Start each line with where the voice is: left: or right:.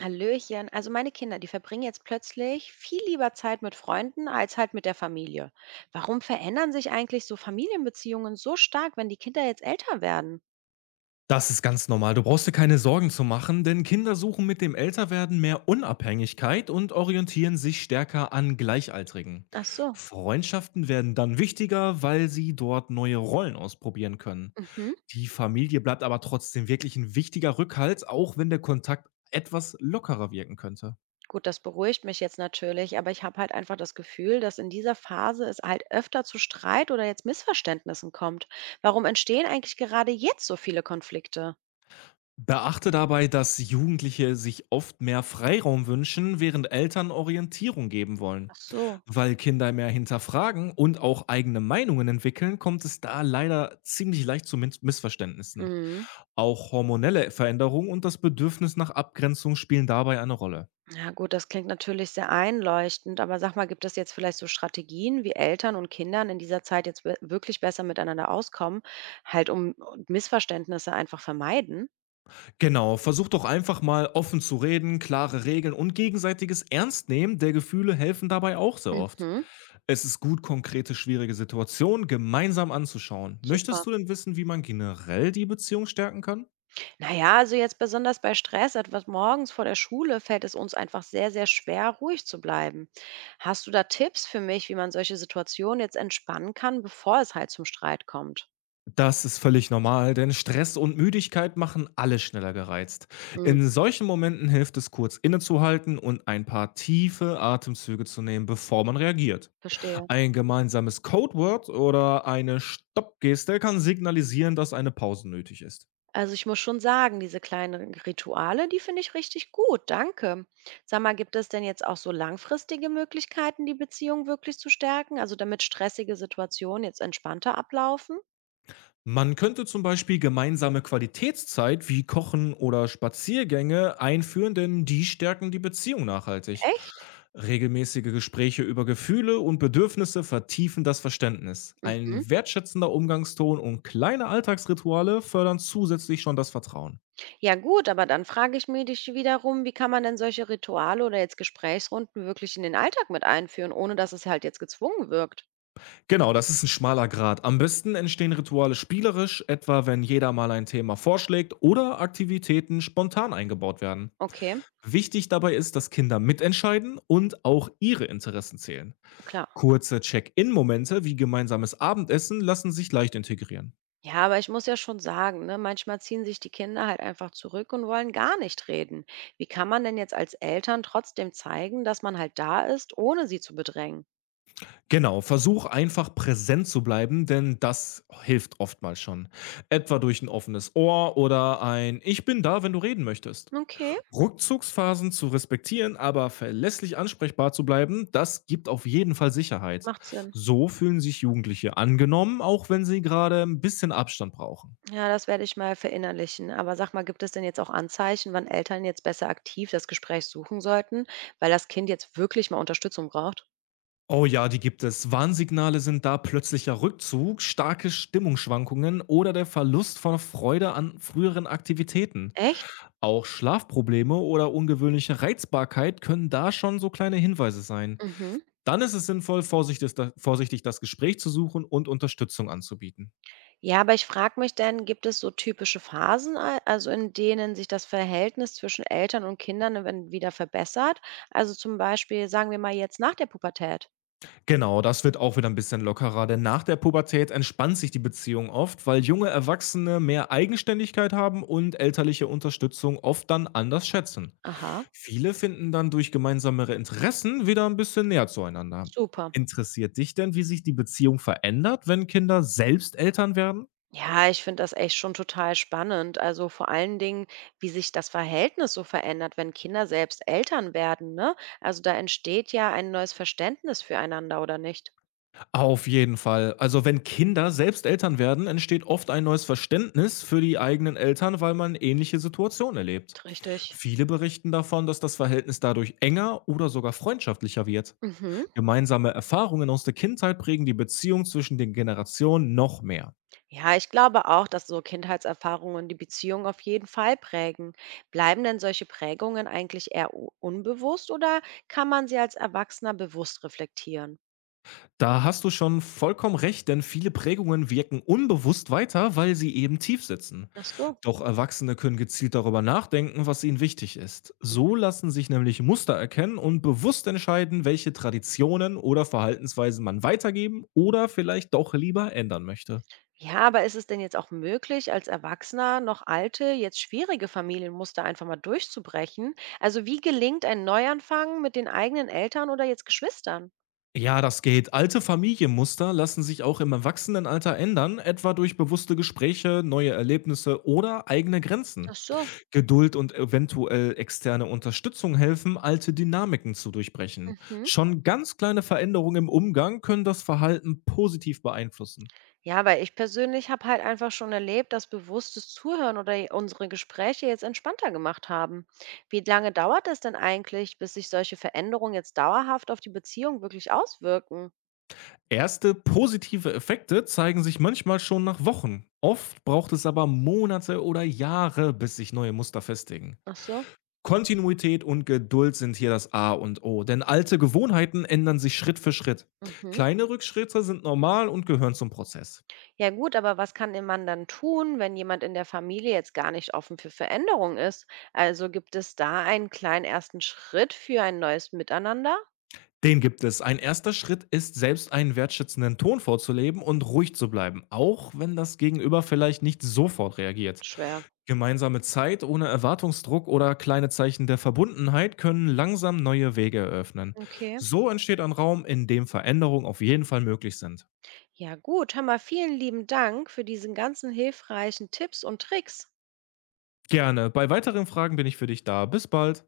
right: Hallöchen. Also meine Kinder, die verbringen jetzt plötzlich viel lieber Zeit mit Freunden als halt mit der Familie. Warum verändern sich eigentlich so Familienbeziehungen so stark, wenn die Kinder jetzt älter werden?
left: Das ist ganz normal. Du brauchst dir keine Sorgen zu machen, denn Kinder suchen mit dem Älterwerden mehr Unabhängigkeit und orientieren sich stärker an Gleichaltrigen.
right: Ach so.
left: Freundschaften werden dann wichtiger, weil sie dort neue Rollen ausprobieren können.
right: Mhm.
left: Die Familie bleibt aber trotzdem wirklich ein wichtiger Rückhalt, auch wenn der Kontakt etwas lockerer wirken könnte.
right: Gut, das beruhigt mich jetzt natürlich, aber ich habe halt einfach das Gefühl, dass in dieser Phase es halt öfter zu Streit oder jetzt Missverständnissen kommt. Warum entstehen eigentlich gerade jetzt so viele Konflikte?
left: Beachte dabei, dass Jugendliche sich oft mehr Freiraum wünschen, während Eltern Orientierung geben wollen.
right: Ach so.
left: Weil Kinder mehr hinterfragen und auch eigene Meinungen entwickeln, kommt es da leider ziemlich leicht zu Missverständnissen.
right: Mhm.
left: Auch hormonelle Veränderungen und das Bedürfnis nach Abgrenzung spielen dabei eine Rolle.
right: Ja gut, das klingt natürlich sehr einleuchtend, aber sag mal, gibt es jetzt vielleicht so Strategien, wie Eltern und Kindern in dieser Zeit jetzt we wirklich besser miteinander auskommen, halt um Missverständnisse einfach vermeiden?
left: Genau, versucht doch einfach mal offen zu reden, klare Regeln und gegenseitiges Ernstnehmen der Gefühle helfen dabei auch sehr oft.
right: Mhm.
left: Es ist gut, konkrete schwierige Situationen gemeinsam anzuschauen. Möchtest
right: Super.
left: du denn wissen, wie man generell die Beziehung stärken kann?
right: Naja, also jetzt besonders bei Stress, etwas morgens vor der Schule, fällt es uns einfach sehr, sehr schwer, ruhig zu bleiben. Hast du da Tipps für mich, wie man solche Situationen jetzt entspannen kann, bevor es halt zum Streit kommt?
left: Das ist völlig normal, denn Stress und Müdigkeit machen alle schneller gereizt.
right: Mhm.
left: In solchen Momenten hilft es kurz innezuhalten und ein paar tiefe Atemzüge zu nehmen, bevor man reagiert.
right: Verstehe.
left: Ein gemeinsames Codewort oder eine Stoppgeste kann signalisieren, dass eine Pause nötig ist.
right: Also ich muss schon sagen, diese kleinen Rituale, die finde ich richtig gut, danke. Sag mal, gibt es denn jetzt auch so langfristige Möglichkeiten, die Beziehung wirklich zu stärken, also damit stressige Situationen jetzt entspannter ablaufen?
left: Man könnte zum Beispiel gemeinsame Qualitätszeit wie Kochen oder Spaziergänge einführen, denn die stärken die Beziehung nachhaltig.
right: Echt?
left: Regelmäßige Gespräche über Gefühle und Bedürfnisse vertiefen das Verständnis.
right: Mhm.
left: Ein wertschätzender Umgangston und kleine Alltagsrituale fördern zusätzlich schon das Vertrauen.
right: Ja gut, aber dann frage ich mich dich wiederum, wie kann man denn solche Rituale oder jetzt Gesprächsrunden wirklich in den Alltag mit einführen, ohne dass es halt jetzt gezwungen wirkt?
left: Genau, das ist ein schmaler Grat. Am besten entstehen Rituale spielerisch, etwa wenn jeder mal ein Thema vorschlägt oder Aktivitäten spontan eingebaut werden.
right: Okay,
left: Wichtig dabei ist, dass Kinder mitentscheiden und auch ihre Interessen zählen.
right: klar.
left: Kurze Check-in-Momente wie gemeinsames Abendessen lassen sich leicht integrieren.
right: Ja, aber ich muss ja schon sagen, ne, manchmal ziehen sich die Kinder halt einfach zurück und wollen gar nicht reden. Wie kann man denn jetzt als Eltern trotzdem zeigen, dass man halt da ist, ohne sie zu bedrängen?
left: Genau, versuch einfach präsent zu bleiben, denn das hilft oftmals schon. Etwa durch ein offenes Ohr oder ein „Ich bin da, wenn du reden möchtest“.
right: Okay,
left: Rückzugsphasen zu respektieren, aber verlässlich ansprechbar zu bleiben, das gibt auf jeden Fall Sicherheit.
right: macht Sinn.
left: So fühlen sich Jugendliche angenommen, auch wenn sie gerade ein bisschen Abstand brauchen.
right: Ja, das werde ich mal verinnerlichen. Aber sag mal, gibt es denn jetzt auch Anzeichen, wann Eltern jetzt besser aktiv das Gespräch suchen sollten, weil das Kind jetzt wirklich mal Unterstützung braucht?
left: Oh ja, die gibt es. Warnsignale sind da plötzlicher Rückzug, starke Stimmungsschwankungen oder der Verlust von Freude an früheren Aktivitäten.
right: Echt?
left: Auch Schlafprobleme oder ungewöhnliche Reizbarkeit können da schon so kleine Hinweise sein.
right: Mhm.
left: Dann ist es sinnvoll, vorsichtig das Gespräch zu suchen und Unterstützung anzubieten.
right: Ja, aber ich frage mich dann, gibt es so typische Phasen, a also in denen sich das Verhältnis zwischen Eltern und Kindern dann wieder verbessert? Also zum Beispiel, sagen wir mal jetzt nach der Pubertät.
left: Genau, das wird auch wieder ein bisschen lockerer, denn nach der Pubertät entspannt sich die Beziehung oft, weil junge Erwachsene mehr Eigenständigkeit haben und elterliche Unterstützung oft dann anders schätzen.
right: Aha,
left: Viele finden dann durch gemeinsamere Interessen wieder ein bisschen näher zueinander.
right: super.
left: Interessiert dich denn, wie sich die Beziehung verändert, wenn Kinder selbst Eltern werden?
right: Ja, ich finde das echt schon total spannend. Also vor allen Dingen, wie sich das Verhältnis so verändert, wenn Kinder selbst Eltern werden, ne? Also da entsteht ja ein neues Verständnis füreinander, oder nicht?
left: Auf jeden Fall. Also, wenn Kinder selbst Eltern werden, entsteht oft ein neues Verständnis für die eigenen Eltern, weil man ähnliche Situationen erlebt.
right: Richtig.
left: Viele berichten davon, dass das Verhältnis dadurch enger oder sogar freundschaftlicher wird.
right: Mhm.
left: Gemeinsame Erfahrungen aus der Kindheit prägen die Beziehung zwischen den Generationen noch mehr.
right: Ja, ich glaube auch, dass so Kindheitserfahrungen die Beziehung auf jeden Fall prägen. Bleiben denn solche Prägungen eigentlich eher unbewusst oder kann man sie als Erwachsener bewusst reflektieren?
left: Da hast du schon vollkommen recht, denn viele Prägungen wirken unbewusst weiter, weil sie eben tief sitzen.
right: Ach so.
left: Doch Erwachsene können gezielt darüber nachdenken, was ihnen wichtig ist.
right: Mhm.
left: So lassen sich nämlich Muster erkennen und bewusst entscheiden, welche Traditionen oder Verhaltensweisen man weitergeben oder vielleicht doch lieber ändern möchte.
right: Ja, aber ist es denn jetzt auch möglich, als Erwachsener noch alte, jetzt schwierige Familienmuster einfach mal durchzubrechen? Also wie gelingt ein Neuanfang mit den eigenen Eltern oder jetzt Geschwistern?
left: Ja, das geht. Alte Familienmuster lassen sich auch im Erwachsenenalter ändern, etwa durch bewusste Gespräche, neue Erlebnisse oder eigene
right: Ach
left: Grenzen.
right: so.
left: Geduld und eventuell externe Unterstützung helfen, alte Dynamiken zu durchbrechen.
right: Mhm.
left: Schon ganz kleine Veränderungen im Umgang können das Verhalten positiv beeinflussen.
right: Ja, weil ich persönlich habe halt einfach schon erlebt, dass bewusstes Zuhören oder unsere Gespräche jetzt entspannter gemacht haben. Wie lange dauert es denn eigentlich, bis sich solche Veränderungen jetzt dauerhaft auf die Beziehung wirklich auswirken?
left: Erste positive Effekte zeigen sich manchmal schon nach Wochen. Oft braucht es aber Monate oder Jahre, bis sich neue Muster festigen.
right: Ach so.
left: Kontinuität und Geduld sind hier das A und O, denn alte Gewohnheiten ändern sich Schritt für Schritt.
right: Mhm.
left: Kleine Rückschritte sind normal und gehören zum Prozess.
right: Ja gut, aber was kann denn man dann tun, wenn jemand in der Familie jetzt gar nicht offen für Veränderungen ist? Also gibt es da einen kleinen ersten Schritt für ein neues Miteinander?
left: Den gibt es. Ein erster Schritt ist, selbst einen wertschätzenden Ton vorzuleben und ruhig zu bleiben, auch wenn das Gegenüber vielleicht nicht sofort reagiert.
right: Schwer.
left: Gemeinsame Zeit ohne Erwartungsdruck oder kleine Zeichen der Verbundenheit können langsam neue Wege eröffnen.
right: Okay.
left: So entsteht ein Raum, in dem Veränderungen auf jeden Fall möglich sind.
right: Ja gut, hör mal, vielen lieben Dank für diesen ganzen hilfreichen Tipps und Tricks.
left: Gerne. Bei weiteren Fragen bin ich für dich da. Bis bald.